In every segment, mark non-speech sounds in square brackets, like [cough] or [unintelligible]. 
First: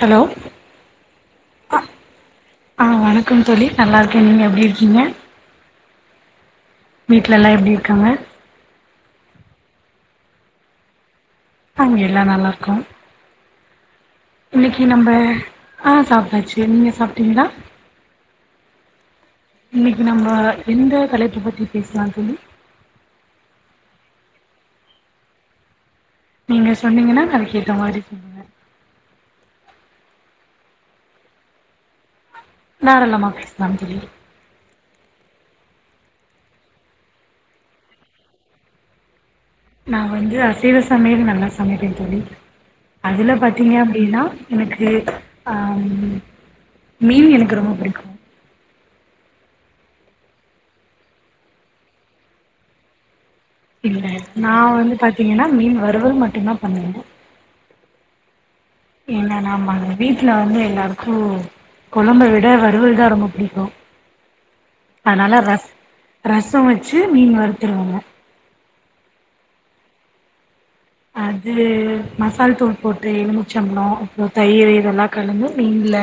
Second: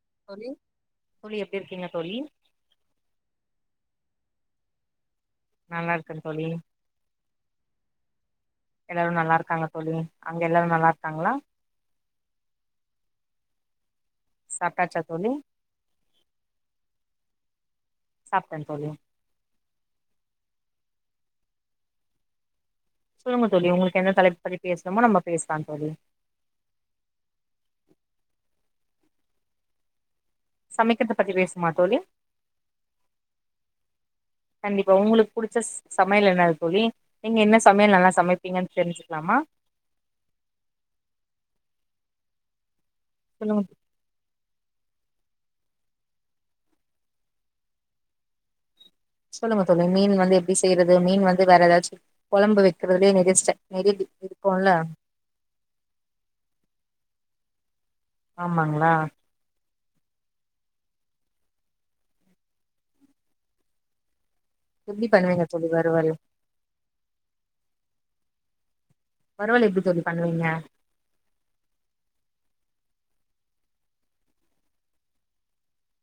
Hello தோழி தோழி எப்டி ஆ இருக்கீங்க தோழி ஆஹ வணக்கம் தோழி நல்லா நீங்க எப்படி இருக்கீங்க நல்லா இருக்கன் தோழி வீட்ல எல்லா எப்படி இருக்காங்க எல்லாரு நல்லா இருக்காங்க தோழி அங்க எல்லாரும் நல்லா இருக்காங்களா அங்க எல்லா நல்லா இருக்கோம் இன்னைக்கு சாப்ட்டாச்சா நம்ப தோழி ஆ சாப்பிட்டாச்சு நீங்க சாப்பிட்டீங்களா சாப்டந் தோழி இன்னைக்கு நம்ம எந்த தலைப்பு பத்தி பேசலாம் தோழி சொல்லுங்க தோழி உங்களுக்கு எந்த தலைப்ப பத்தி பேசணுமோ நம்ம பேசலாம் தோழி நீங்க சொன்னீங்கன்னா அதுக்கு ஏத்த மாதிரி சொல்வ சமைக்கறத பத்தி பேசுமா தோழி தாராளமா பேசலாம் தோழி கண்டிப்பா உங்களுக் புடிச்ச சமையல் என்ன தோழி. நீங்க என்ன சமையல் நல்லா சமைப்பீங்கன் தெரிஞ்சுக்லாமா நா வந்து அசைவ சமையல் நல்லா சமைப்பே தோழி அதுல சொல்லுங்க பாத்தீங்கனா அப்படின்னா எனக்கு அம் மீன் எனக்கு ரொம்ப பிடிக்கும் சொல்லுங்க தோழி மீன் வந்து எப்படி செய்யறது மீன் வந்து வேற ஏதாச்சு குழம்பு வைக்கறது [unintelligible] இல்ல நா வந்து பாத்தீங்கன்னா மீன் வருவல் மட்டுந்தா பண்ணுவே ஆமாங்களா என்ன நாமாங்க வீட்டுல வந்து எல்லாருக்கு குழம்ப விட வறுவல் தா ரொம்ப பிடிக்கு எப்டி அதனால பண்ணுவீங்க தோழி ரஷ் வறுவல் ரசம் வச்சு மீன் வறுத்துருவங்க வறுவல் எப்படி தோழி பண்ணுவீங்க அது மசால்தூள் போட்டு எலுமிச்சம் பழ அப்பறம் தயிர் இதெல்லா கலந்து மீன்ல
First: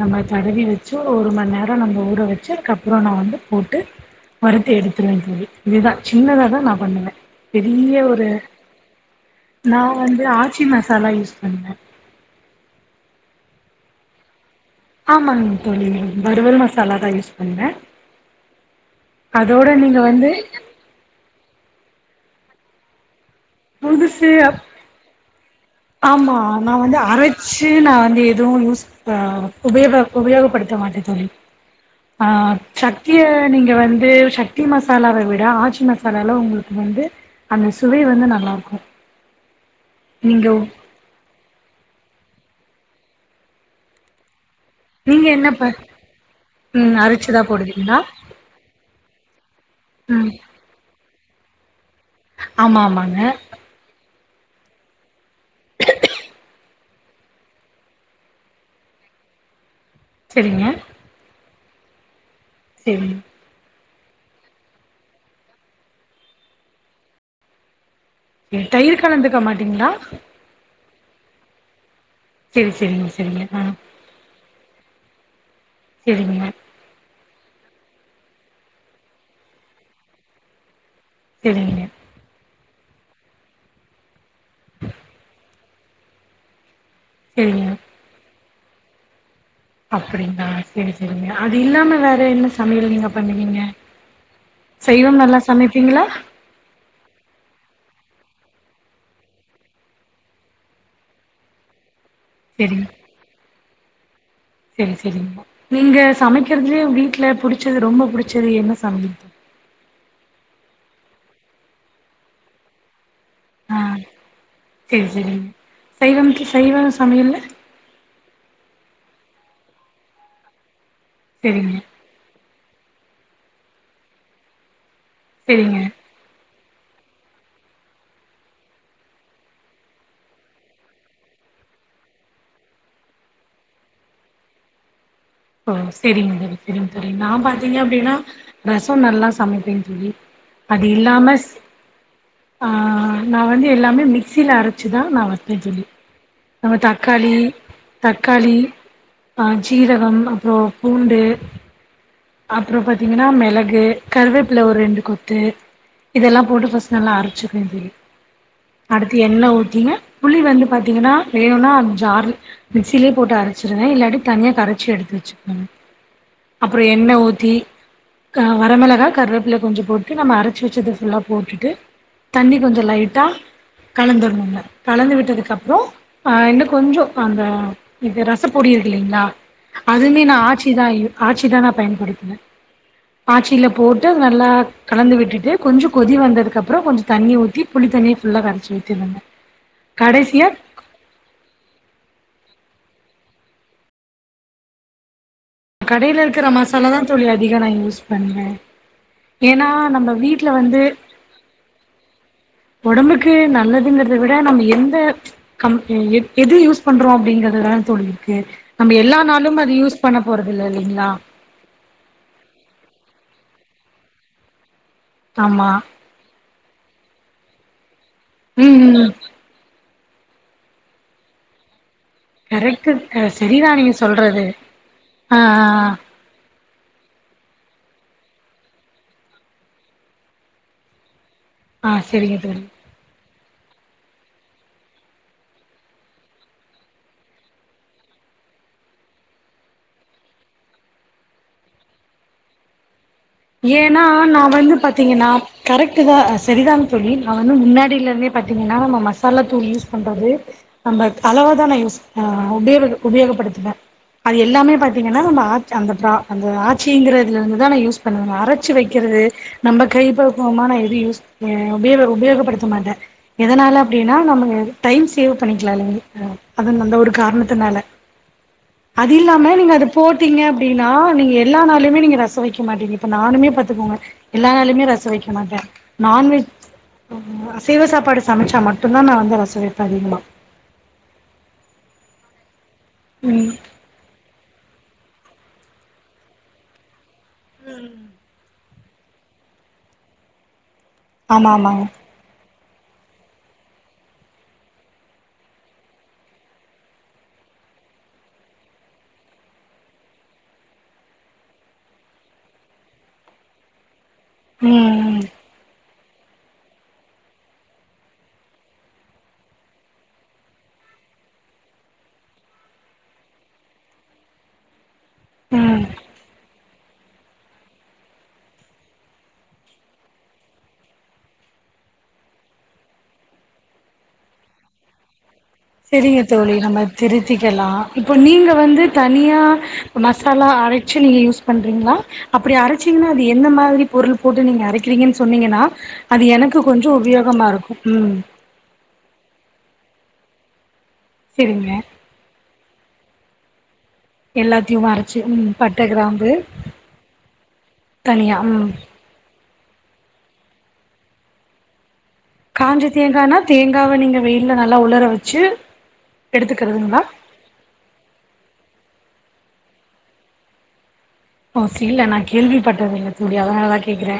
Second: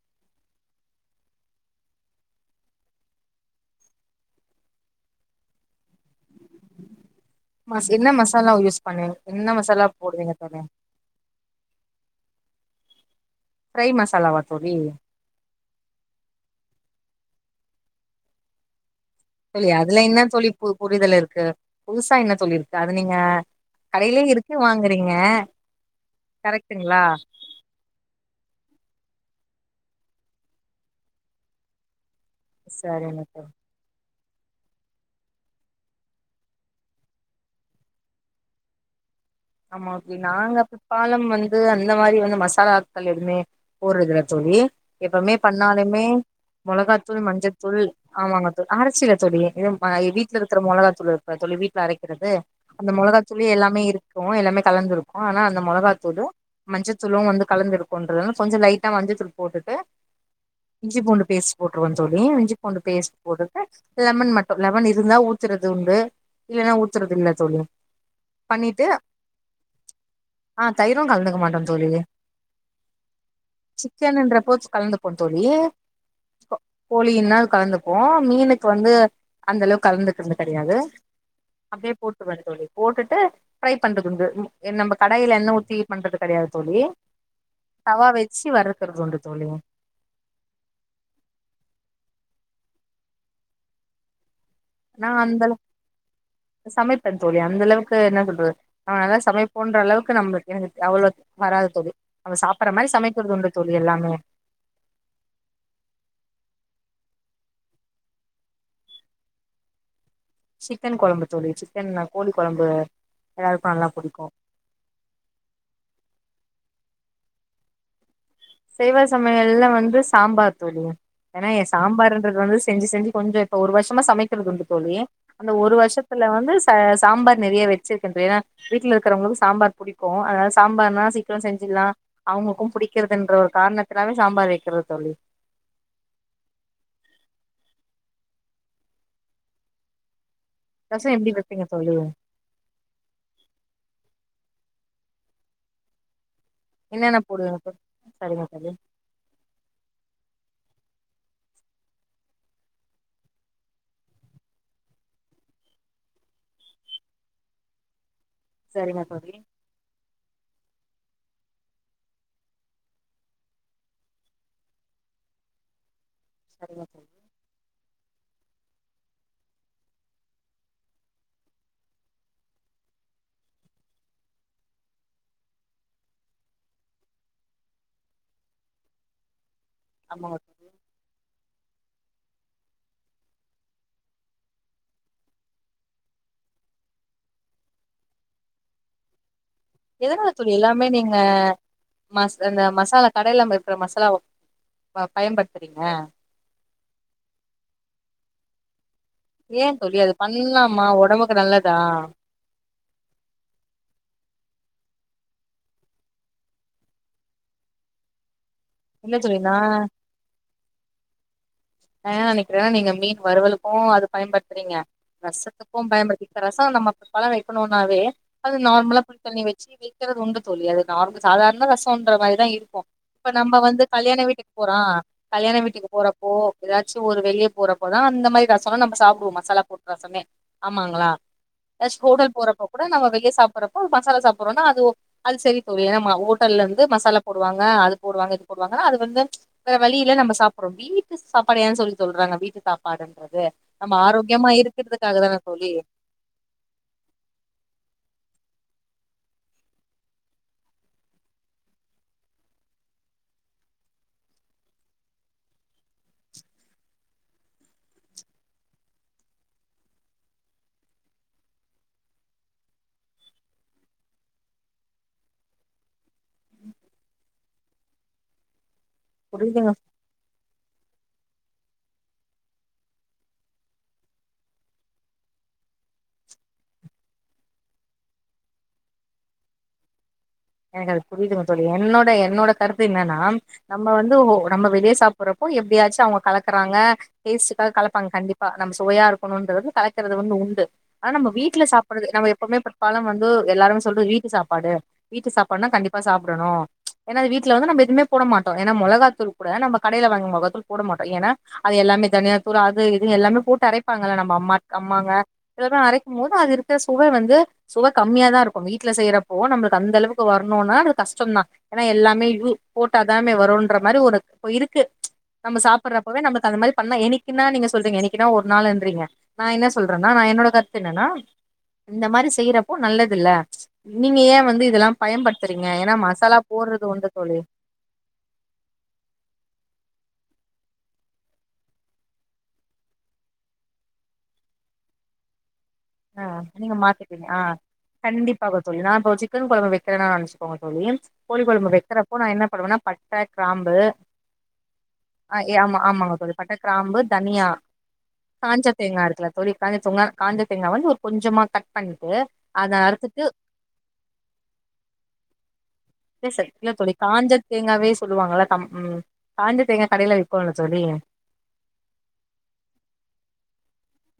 நம்ம தடவி வச்சு ஒரு ம நேரம் நம்ம ஊற வச்சு கப்புறம் நா வந்து போட்டு வறுத்து எடுத்துடுவ தோழி இதுதா சின்னதாதா நா பண்ணுவ மாச என்ன மசாலாவ யூஸ் பண்ணுவீங்க என்ன நா மசாலா வந்து போடுவீங்க தோழி ஆச்சி மசாலா யூஸ் பன் என்ன ஃபிரை மசாலா வா ஆமாங்க தோழி வறுவல் மசாலாதா யூஸ் என்ன அதுல என்ன தோழி புரிதல் இருக்கு புதுசா என்ன தோழி இருக்கு அது நீங்க கடையிலே புதுசு இருக்கு வாங்குறீங்க ஆமா நா வந்து கரெக்ட்டுங்களா அரைச்சு நா வந்து எதுவு யூஸ் உபயோக உபயோகப்படுத்த மாட்ட தோழி ஆ சக்திய சரிங்க தோழி நீங்க வந்து சக்தி மசாலாவ விட ஆச்சி மசாலால உங்களுக்கு வந்து அந்த சுவை வந்து நல்லா இருக்கு ஆமா அப்படி நீங்க நாங்க பாலம் வந்து அந்த மாதிரி வந்து மசாலாக்கள் எதுவுமே போடுறதுல தோழி நீங்க எப்பவுமே என்ன ப பண்ணாலுமே ம் மிளகாத்தூள் அரைச்சுதா மஞ்சத்தூள் போடுவீங்களா ஆமாங்க தோழி அரைச்சிர தோழி இது ம் வீட்டுல இருக்கிற மிளகாத்தூள் இருக் ஆ தொழுவி அரைக்கிறது ஆமா அந்த ஆமாங்க மிளகாத்தூள்ளே எல்லாமே இருக் கு எல்லாமே கலந்திரு ஆனா அந்த மிளகாத்தூளு மஞ்சத்தூளு வந்து கலந்து இருக்குன்றுதுனால கொஞ்சோ லைட்டா மஞ்சத்தூள் போட்டுட்டு சரிங்க இஞ்சி பூண்டு பேஸ் போட்ருவ தோழி இஞ்சி கொண்டு பேஸ்ட் சரிங்க போட்டுட்டு லெமன் மட்டு லெமன் இருந்தா ஊத்துறது உண்டு இல்லனா ஊத்துறது இல்ல தோழி. ம் பண்ணிட்டு தயிர் கலந்தது ருக்கமாட்டீங்களா ஆ தயிரு கலந்துக்க மாட்டோ தோழி. செரி செரிங்க செரிங்க அ கலந்துபோந்தோழி செரிங்க. கலந்துப்போ மீனுக்கு வந்து அந்தளவுக் கலந்துட்டுருந்து கெடயாது சரிங்க அப்டியே போட்ருவே தோழி. போட்டுட்டு ட்ரைப் பண்றதுண்டு ம் நம்ம கடாயில என்ன ஊத்தி பண்றது கெடயாது தோழி. சரிங்க தவா வெச்சு வறுத் [unintelligible] கொண்டு தோழி [unintelligible] அப்புடிங்களா செரி செரிங்க அது இல்லாம வேற என்ன சமயல் நீங்க பண்ணுவீங்க நா சைவம் நல்லா அந்தள சமைப்பீங்களா சமைப்பே தோழி அந்த அளவுக் என்ன சொல்றது நா நல்லா சமைப்போன்றளவுக்கு நம்மளுக்கு எங்களுக்கு அவ்ளவு வராது தோழி அவ சாப்புற செரிங்க மாரி சமைக்கிறது உண்டு தோழி எல்லாமே செரி செரிங்க நீங்க சமைக்கிறதுலயே வீட்ல புடிச்சது ரொம்ப புடிச்சது என்ன சமயல் சிக்கனு கொழம்பு தோழி சிக்கன் அ கோழிக்கொழம்பு ஆ செரி செரிங்க சைவம் கி சைவ சமயல்ல சைவ சமயல்ல வந்து சாம்பார் தோழி. ஏன்னா எ செரிங்க சாம்பாறுங்றது வந்து ஸ் செஞ்சு செஞ்சு கொஞ்சோ இப்போ ஒரு வருஷமா சமைக்கிறதுண்டு தோழி. அந்த ஒரு செரிங்க வருஷத்துல வந்து ச ஸ் சாம்பார் நெறையா வச்சிருக்குறது ஏனா வீட்ல இருக்கிறவங்களு சாம்பார் புடிக்கு அதனால சாம்பார்னா சீக்கிர செஞ்சுர்லா அவுங்களுக்கும் புடிக்கிறத் ன்ற ஒரு காரணத்துனாவே சாம்பார் வக்கிறது தோழி. ஓ செரிங்க தோழி செரிங்க தோழி நா பாத்தீங்க அப்டின்னா ரசோ நல்லா சமப்பேன் தோழி. அது ரசோ இல்லாம எப்டி ஸ் வைப்பீங்க தோழி ஆ நா வந்து எல்லாமே மி மிக்ஸில அரச்சுதா நா வப்பே தோழி நம்ம என்னென்ன தக்காளி போடுவீங்க தோழி சரிங்க தக்காளி தோழி அ ஜீரகம் ப்ப பூண்டு அப்றோ பாத்தீங்கன்னா மெளகு கருவேப்ல ஒரு ரெண்டு கொத்து இதல்லா போட்டு ஃபஸ்ட் நல்லா அரைச்சுக்ணூ இதுலே சரிங்க அடுத்து தோழி என்ன ஊத்தீங்க புளி வந்து பாத்தீங்கனா வேணுனா அ ஜார்ல மிக்ஸிலே போட்டு அரச்சிருங்க இல்லாட்டி தனியா கரச்சி எடுத்து வச்சிக்கோங் ப்றோ சரிங்க தோழி எண்ண ஊத்தி க வரமெளகா கருவேப்பில கொஞ்சோ போட்டு நம்ம அரைச்சு வச்சது ஃபுல்லா போட்டுட்டு தண்ணி கொஞ்சோ லைட்டா கலந்துட்ணூங்க கலந்து விட்டதுக்கப்றோ ஆ இன்னு கொஞ்சோ அந்த இது ரச பொடிருக்கில்லைங்ளா அதுமே நா ஆமாங்க தோழி ஆச்சி தா யூ ஆச் பயன்படுத்துவ ஆச்சில போட்டு நல்லா கலந்து விட்டுட்டு கொஞ்சோ கொதி வந்ததுக்கப்றோ கொஞ்சோ தண்ணி ஊத்தி புளி தண்ணிய ஃபுல்லா கரச்சு ஊத்திருவங்க எதனால தோழி எல்லாமே நீங்க மஸ் அந்த மசாலா கடைலமருக்ற மசாலாவோ வ பயன்பட் கடையிலருக்கிற மசாலா தா தோழி அதிக நா யூஸ் பண்வே ஏனா ஏன் தோழி நம்ம அது வீட்ல வந்து பண்ணலாமா ஒடம்புக்கு நல்லதா ஒடம்புக்கு நல்லதுங்கிறத விட நம்ம எந் து கம் எத் எது யூஸ் பண்றோ அப்டிங்றது தான தோழி இருக்கு நம்ம இல்ல எல்லா தோழி நா நாளும் அது யூஸ் பண்ணப் து லீங்களா ஆ நிக்கிறே நீங்க மீன் வறுவலுக்கூ அது பயன்பத்றீங்க ஆமா ரஸத்துக்கூ பயன்படுத்திக் ரஸ் ஆ நமக் பழோ வெக்கணூனாவே அது ம் நார்மலா ம் புளி தண்ணி வச்சு வி [unintelligible] தோழி அது நார்ம் சாதார்ண ரஸ டோன்ற மாரிதா இருக்கூ கரெக்ட்டு இப்ப நம்ம சரிதா வந்து நீங்க கல்யாண சொல்றது வீட்டுக் போறோ ஆ ஆ கல்யாண வீட்டுக்கு போறப்போ து ஒரு வெளியே போறப்போதா அந்த மாரி ரசம நம்ம சாப்பிடுவோ மசாலா போட் ரசமே ஆமாங்ளா ஆ அஷ் ஆ ஹோட்டல் சரிங்க தோழி போறப்ப கூட நாங்க வெளியே சாப் புறப்ப மசாலா சாப்பிடுறோன்னா அது ஓக் அது சரி தோழி ஏனா ம ஓட்டல்லந்து மசாலா போடுவாங்க அது போடுவாங்க இது போடுவாங்கன்னா அது வந்து வேற வழியில்ல நம்ம சாப்றோ வீட்டு சாப்பாடு ஏன் சொல்லி சொல்றாங்க வீட்டு சாப்பாடு ஏனா நா வந்து பாத்தீங்கன்னா தான தோழி கரெக்ட்டு தா ஆ சரிதாங் தோழி நா வந்து முன்னாடிலருந்தே பாத்தீங்கன்னா நா மசாலா தூள் யூஸ் பண்றது நமக் அளவா தா நா யூஸ் ஆ உபயோகப் உபயோகப்படுத்துவே அது எல்லாமே பாத்தீங்கன்னா நம்ம ஆச் அந்த ப்ரா அந்த ஆச்சிங்கிறதுலருந்து தா நா யூஸ் பண்ணுவேங்க அரச்சு வெக்கிறது நம்ம கைப்பவ் வ் மான எது யூஸ் ஆ உபயோக உபயோகப்படுத்த மாட்டே எதனால அப்டின்னா நம்ம டைம் சேவ் பண்ணிக்லால்லைங்க் அ அந்த ஒரு காரணத்துனால அதில்லாம புரியுதுங்க நீங்க அது போட்டீங்க அப்டீனா நீங்க எல்லா நாளுமே நீங்க ரச வெக்க மாட்டீங்க ப நானுமே பாத்துக்கோங்க எல்லா நாளுமே ரச வெக்க மாட்டே நான்வெஜ் ஆ அசைவ சாப்பாடு சமைச்சா மட்டுந்தா நா வந்து ரச வெப்பே அதிகமா எனக்கது புரியுதுங்க தோழி என்னோட என்னோடக் கருத்து என்னன்னா ம் நம்ம வந்து ஒ நம்ம வெளிய ஸ் சாப்படுறப்போ எப்படியாச்சூ அவுங்க கலக்குறாங்க டேஸ்டுக்காக கலப்பாங்க கண்டிப்பா நம்ம சுவையா இருக்கணுன்றது கலக்கிறது வந்து உண்டு அத நம்ம ஆமா வீட்டல ஆமாங்க சாப்படுறது நம்ம எப்பவுமே ப பழம் வந்து எல்லாருமே சொல்றது வீட்டு சாப்பாடு வீட்டு சாப்பாடுனா கண்டிப்பா சாப்டணு ஏன்னா வீட்ல வந்து நம்ம எதுமே போட மாட்டோ ஏனா மொளகாதூள் கூட நம்ம கடையில வாங்கற மொளகாதூள் போட மாட்டோ ஏனா அது எல்லாமே தனியாதூள் அது இது எல்லாமே போட்டு அரை இருப்பாங்கள நம்ம அம்மாட் அம்மாங்க ம் ம் இத தா அரைக் மோத அது இருக்க சுவ வந்து சுவ கம்மியா தா இருக்கு வீட்ல செய்றப்போ நம்மளுக் அந்த அளவுக்கு வரணுனா அது கஷ்டம் தா ஏனா எல்லாமே யு போட்டா தானே வரும்ன்ற மாரி ஒரு இருக்கு ம்ச் நம்ம ம் சாப்புறப்பவே நமக்கு அந்த மாரி அண்ணா எனைக்கின்னா நீங்க சொல்றிங்க எனைக்கின்னா ஒரு நாள்ன்றிங்க நா என்ன சொல்றனா நா என்னோட கருத்து என்னனா இந்த மாறி செய்றப்போ நல்லதுல்ல நீங்க ஏன் வந்து இதுதெல்லா பயன்பட் செரிங்க தோழி நம்ம திருத்திக்கலா இப்போ நீங்க வந்து தனியா மசாலா அரச்சு நீங்க யூஸ் பண்றீங்களா அப்படி அரச்சிங்கனா அது எந்த மாரி பொருள் போட்டு நீங்க அரைக்கிறீங்கன்னு சொன்னீங்கனா ஆஹ் நீங்க மாப்பீங்க ஆஹ் ம் கண்டிப்பா [unintelligible] ப்பச்சுன் சிக்கன் குழம்பு வக்கிறனா நெனச்சுக்கோங்க தோழி கோழி சரிங்க கொழம்பு வெக்கிறப்போ நா என்ன பண்ணுவேனா பட்ட கிராம்பு எல்லாதுயும் அரச்சு ஆ ம் ஏ ஆமா பட்ட ஆமாங்க கிராம்பு தோழி பட்ட கிராம்பு தனியா தனியா உம் புளி காஞ்ச தொங்க காஞ்சத் ங்க வந்து ஒரு கொஞ்சமா கட் பண் காஞ்சு தேங்கானா தேங்காவ நீங்க வெயில்ல நல்லா உளற வச்சு ஏ ச இல்ல தோழி எடுத்துக்கிறதுங்களா காஞ்ச தேங்காவே சொல்லுவாங்கள்ள தம் உம் காஞ்ச தேங்கா கடைல விக்கூல்ல தோழி ஓ இல்ல நா கேள்விப்பட்டதில்ல தோழி அதனாலதா கேக்கிற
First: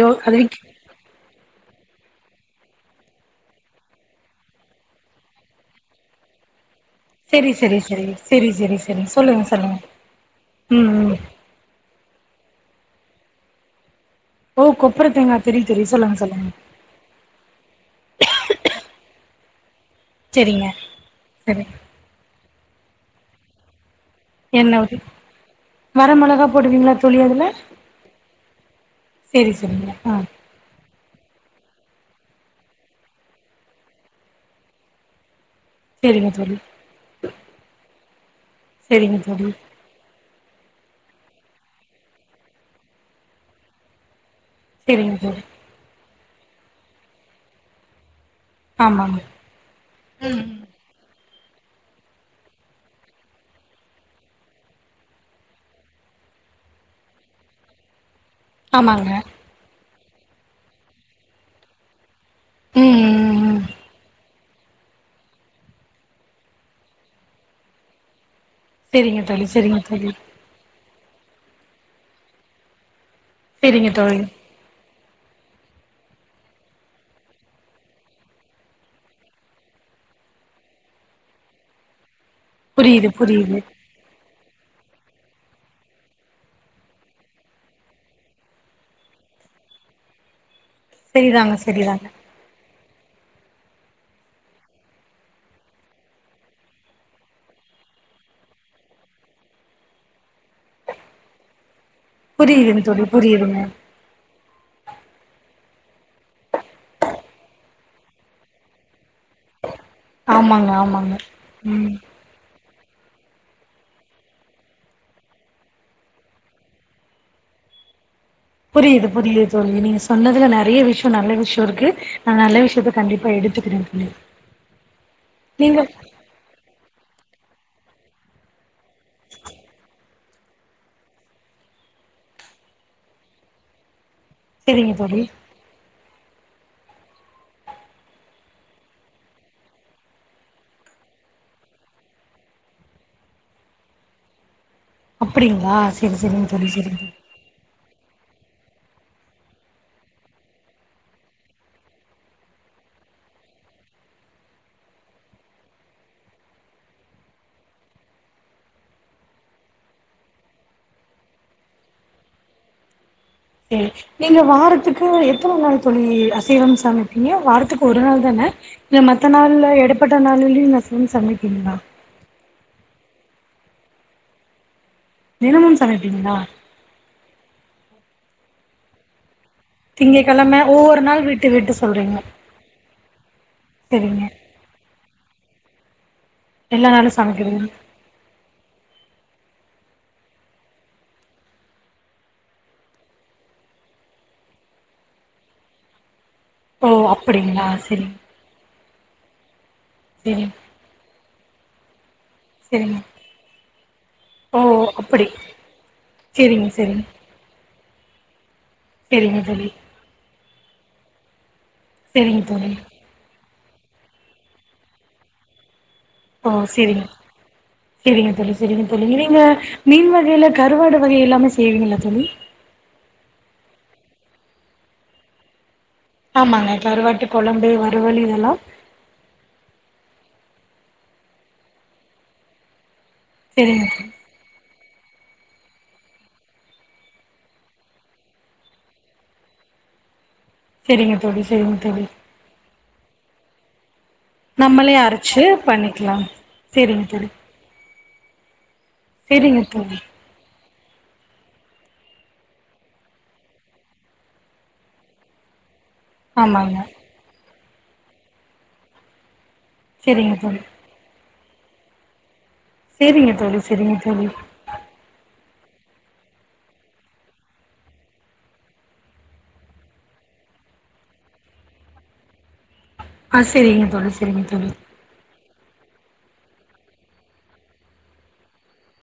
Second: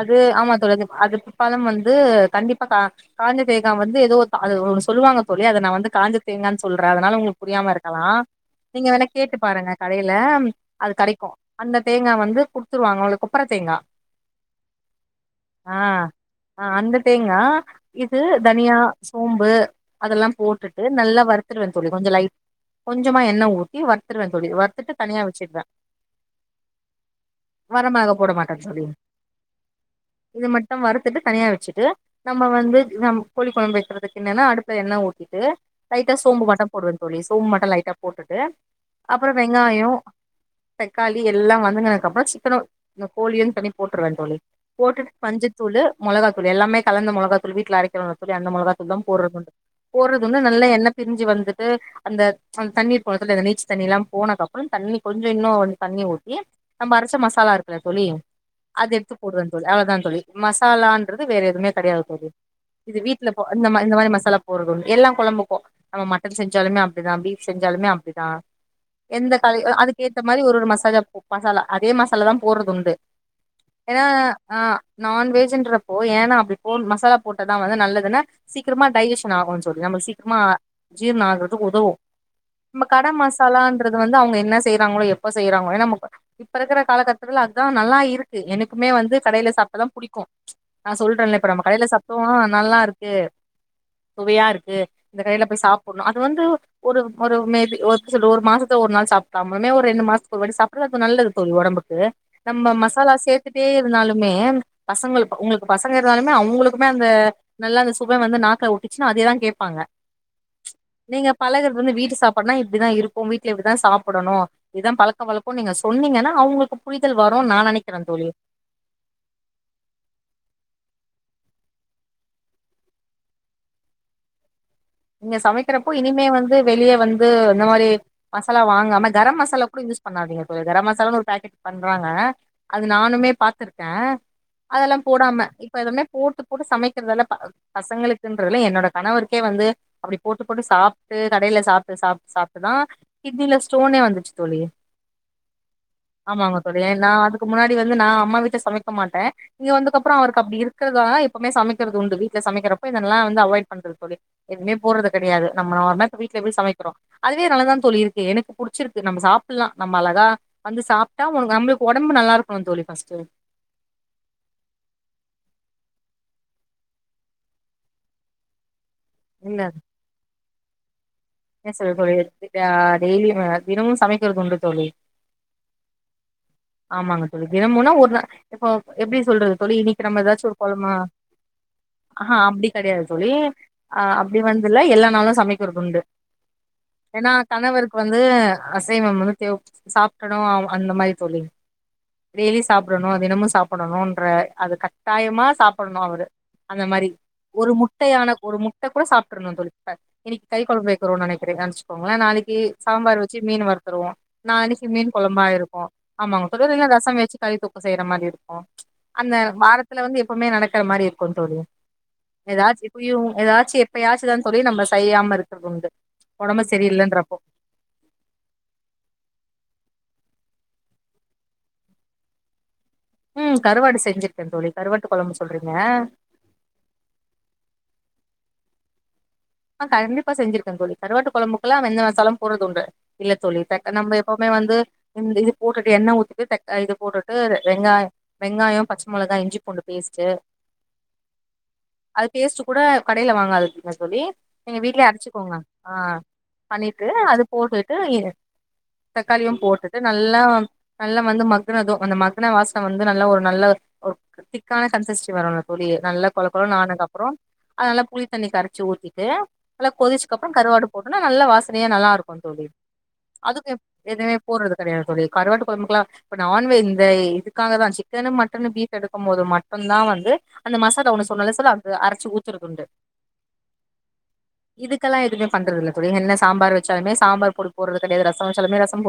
அது ஆமா தொடது அது பலம் வந்து இது கண்டிப்பா கா காஞ்ச தேங்கா வந்து ஏதோ த அது ஒன்னு சொல்லுவாங்க தோழி அத நா வந்து காஞ்ச தேங்கான் சொல்ற அதனால உங்களுக்கு சரி புரியாம சரி இருக்கலா சரி சரி சரி நீங்க சரி வேணா கேட்டு சொல்லுங்க பாருங்க சொல்லுங்க கடைல ம் அது கெடைக்கு அந்த தேங்கா வந்து குடுத்துருவாங்களு கொப்பரதேங்கா ஓ கொப்பர தேங்கா தெரியு ஆ தெரியு சொல்லுங்க சொல்லுங்க அ அந்த தேங்கா இது தனியா சோம்பு அதெல்லா சரிங்க போட்டுட்டு நல்லா சரி வருறுத்துருவே தோழி கொஞ்ச லைட் கொஞ்சமா எண்ண ஊத்தி வ திருவ தோழி எண்ணெ வற்த்துட்டு ஊத்தி தனியா வச்சட்வ வர மொளகா போடுவீங்களா தோழி வரமெள்கா போட மாட்ட தோழி சேரி சொல்லுங்க ஆஹ் இது மட்டு வறுத்துட்டு தனியா வெச்சிட்டு நம்ப வந்து நம் கோழி கொழம்பு வெக்றதுக்கு என்னென்னா அடுப்புல எண்ண ஊத்திட்டு லைட்டா சரிங்க சோம்பு தோழி மட்ட போடுறது தோழி சோம்பு மட்டோ லைட்டா போட்டுட்டு சரிங்க அப்புறம் தோழி வெங்காயோ தக்காளி எல்லா வந்துங்னகதுக்கப்ரோச் சிக்கன இந கோழியின் தனி போட்டுறுவேன் தோழி போட்டுட் சரிங்க தோழி பஞ்சுத்தூளூ மொளகா இப்டி எல்லாமே கலந்த முலகாத்தூள் வீட்ல அரைக்களா [unintelligible] அந்த மொலகாத்தூல் தா ஆமாங்க போற்றதுன்ட்டு போற்றதுன்னு நல்லா என்னேப் பிரிஞ்சு வந்து து அந்த அந் தண்ணீர் கொளத்துல அந்த நீச் தண்ணீல்லா போன கப்றம் தண்ணி கொஞ்சோ இன்னூ தண்ணீ ஊத்தி நம்ம அரச்ச மசாலா இருக்குல தொழி அது ஆமாங்க எத்துப் போட்ரேன் தோழி அவ்ளோதான் தோழி மசாலாண்டுருது வேறே எதுமே கெடையாது தோழி ம் இது வீட்ல ம் போ ம் அந்த மா இந்த மாரி மசாலாப் ஒரு ரண் எல்லாம் குழம்புக்கு நம்ம மட்டன் செஞ்சாலுமே அப்டிதா பீஃப் செஞ்சாலுமே அப்டிதா செரிங்க எந்தெக் தோழி கலை செரிங்க [unintelligible] அதுக்கு தோழி ஏத்தே மாரி ஒரு ஒரு மசாஜா மசாலா அதே மசாலா தா போற்றது உண்டு செரிங்க எனா தோழி ஆஹ் நான்வெஜ் ஜின்றப்போ ஏனா அப்டி போன் மசாலா போட்டதா வந்து நல்லதுனு சீக்கிரமா டைய்யிஷன் ஆகுன் சொல்லி நம்பள் சீக்மா ஜீர்ண ஆகுற்துக் உதவு மப கட புரியுது புரியுது மசாலான்ரது வந்து அவுங்க என்ன செய்றாங்களோ எப் ப்ப செய்றாங்கோ ஏ நம்முக்க இப்ப இருக்குற காலகத்துருல அத்தா நல்லா இருக் எனுக்குமே வந்து கடைல சாப்ட்டாதா புடிக்கு நா சொல்றேல்லே இப்ப செரிதாங்க நம்ப கடைல செரிதாங்க சப்டு நல்லார்க்கு சுவையாருக்கு இந்த கயல போய் சாப்புண்ணு அது வந்து ஒரு ஒரு மேபி ஒர்கு செல்லு ஒரு மாசத்த ஒரு நாள் சாப்ட்டாமுமே ஒரு ரெண்டு மாஸ்த்துக் ஒரு வாட்டி சாப்ற்றது அது ஒ நல்லது தோழி ஒடம்புக் து நம்ப புரியுதுங்க மஸ் தோழி அ புரியுதுங்க சேத்ததுட்டே இருந்தாலுமே பசங்களுப ஒங்கள்க்கு பசங்க இர்ந்தாலுமே அவுங்குளுக்குமே அந்த நல்லா அந்த சுவ வந்து நாக்ல ஒட்டிச்சினா அதேதா கேப்பாங்க ஆமாங்க ஆமாங்க நீங்க பழகுறது ம் வந்து வீட்டு சாப்பாடுனா இப்டிதா இருக்கு வீட்ல இப்டிதா சாப்படணு இதா பழக்க வழக்கோ நீங்க சொன்னிங்கனா அவுங்களுக்கு புரிதல் வருன் நா நெனைக் கற தோழி புரியிது புரியிது தோழி நீங்க சொன்னதுல நறைய விஷ்யோ நல்ல விஷ்யோ இருக்கு நா நல்ல விஷயத்த கண்டிப்பா எடுத்துக்கிறே தோழி நீங்க சமைக்கிறப்போ இனிமே வந்து வெளிய வந் து இந்த மாரி மசாலா வாங்காம கரம் மசாலா கூட யூஸ் பண்ணாதிங்க தோழி கரம் மசாலானு ஒரு பேக்கெட் பண்றாங்க அது நானுமே பாத்துருக்க செரிங்க அதெலா தோழி போடாம இப்ப எதுமே போட்டுப் போட்டு சமைக்கிறதெலா ப பசங்களுக்குன்றதுல என்னோட கணவருக்கே வந்து அப்டி போட்டு போட்டு சாப்ட்டு கடைல சாப்ட்டு சாப்ட்டு சாப்ட்டுதா கிட்னில ஸ்டோனே வந்துச்சு தோழி அப்டிங்களா செரி செரிங்க ஆமாங்க தோழி செரிங்க நா அதுக்கு முன்னாடி வந்து நா அம்மா வீட்ல சமைக்க மாட்டே இங்க வந்துக்கப்புறோ அவர்க்கு அப்டி இருக்கறதாலதா இப்பமே சமைக்கிறது உண்டு வீட்ல சமைக்கிறப்ப இதெல்லா வந்து அவாய்ட் பண்ற தோழி எதுமே போடறது கெடையாது நம்ம நார்மலா வீட்ல எப்டி சமைக்கிறோ அதுவே நல்லாதா தோழி இருக்கு எனக்கு புடிச்சிருக்கு நம்ப சாப்புல்லா நம்ம அழகா வந்து சாப்ட்டா உங் நம்மளுக் ஒடம்பு நல்லாருக்கனு தோழி ஃபஸ்ட்டு சேர் நீங்க வாரத்துக்கு எத்தன நாள் தோழி அசைவம் சமைப்பிங்க வாரத்துக்கு ஒரு நாள் தான இல்ல மத்த இல்ல நாள்ல எடப்பட்ட நாளுலயு நீ சமைக்றீங்ளா இதா டெய்லி அ தினமும் சமைக்கிறது உண்டு தோழி தினமு சமைப்பீங்ளா தினமுனா ஒரு நா இப்போ எப்டி சொல்றது தோழி இன்னைக்கு எதாச்சு ஒரு திங்ககெழம கொலம ஒவ்வொரு நாள் விட்டு விட்டு சொல்றீங்க ஆ ஹ அப்டி கெடயாது தோழி ஆஹ் செரிங்க அப்டி வந்தில்ல எல்லா நாலு சமை கிறதுண்டு எல்லா நாளு எனா சமைக்கிறீங்க கணவருக்கு வந்து அசைவமும் தே சாப்டொணா அந்த மாய் தோழி டெய்லி சாப்டணு தினமு சாப்புடணுன்ற அது கட்டாயமா சாப்புடணு அவுரு அந்த ஓ மாரி அப்டிங்களா ஒரு செரிங்க முட்டையான ஒரு முட்ட கூட சாப்ட்டுடணு தோழி இப்ப இன்னைக்கு செரிங்க கறி கொழம்பு இப்பிடி கவ்ண்ச்சிப்போ மொத நாளைக்கி செரிங்க சாம்பார் வச்சு மீன் வருத்துருவோ ஓ நாளைக்கு மீன் அப்டி குழம்பா இருக்கு ஆமாங்க செரிங்க கொதுதையா செரிங்க ரசம் வச்சு கறி தொக் செய்ற மாதிரி இருக் அ ச் அந்த செரிங்க தோழி வாரத்துல வந்து எப்பவ்மே நடக்கற மாரி இருக்கும் தோழி செரிங்க தோழி எதாச்சு எப்டியு எதா ச்சு எப்பயாச்சு தான் தோழி நம்ம செய்யாம இருக்குறதுண்டு ஓ செரிங்க செரிங்க தோழி செரிங்க தோழி நிறைவா மீன் வகைல கருவாடு வகை எல்லாமே செய்வீங்களா தோழி உம் கருவாடு செஞ்சிருக்கே தோழி கருவாட்டு கொழம்பு சொல்றீங்க ஆமாங்க கருவாட்டு கொழம்பு வறுவலு இதெல்லா அஹ் கண்டிப்பா செஞ்சிருக்கோ தோழி கருவாட்டு கொழம்புக்குலா வெந்த மசாலம் போறதுண்டு இல்ல தோழி தக் நம்ம எப்பவ்மே வந்து இந்த இது போட்டுட்டு எண்ண ஊத்திட்டு தக் ஆ இது போட்டுட்டு ர வெங்காயொ வெங்காயொ பச்ச் மெளகா இஞ்சி பூண்டு பேஸ்ட்டு செரிங்க தோழி செரிங்க தோழி கடேல வாங்காதது இருக்கும்ல தோழி நீங்க நம்மளே வீட்லே அரச்சு அறுச்சுக்கோங்க பண்ணிக்கலா ஆஹ் செரிங்க பண்ணிட்டு தோழி அது போட்டு கம் ஆகிரு தக்காளியு செரிங்க போட்டுட்டு தோழி நல்லா நல்லா வந்து மக்னது அந்த மக்ன வாஸ்ன வந்து நல்லா ஒரு நல்ல ஒ திக்கான கன்சஸ்ட் வரவு தோழி நல்லா ஆமாங்க கொலகொலன் ஆனகப்புறோ அதல்லா புளி தண்ணி கரச்சு ஊத்தி ஏ நல்லா செரிங்க கொதிச்கப்றம் தோழி கருவாடு போடுணு நல்ல வாசனையா நல்லாரு ஆ தோழி சேரிங்க தோழி அதுக்கு சேரிங்க தோழி எதுமே போட்றது கெடையாது தோழி கருவாட்டு கொழம்புக்குலா இப்ப நான் வென் வெய் இதுக்காக தா சிக்கனு, மட்டனு, பீஃப் எடுக்கும் போது மட்டுந்தா வந்து அந்த மசாலா ஒன்னு சொன்னல்ல [unintelligible] அது அரச்சு ஊத்தறதுன்ட்டு ஆஸ் செரிங்க தோழி செரிங்க தோழி பண்றல்ல தொழி என்ன சாம்பார் வச்சாலுமே சாம்பார் பொடி போட்றது கெடையது ரச வச்சாலுமே ரசம் போ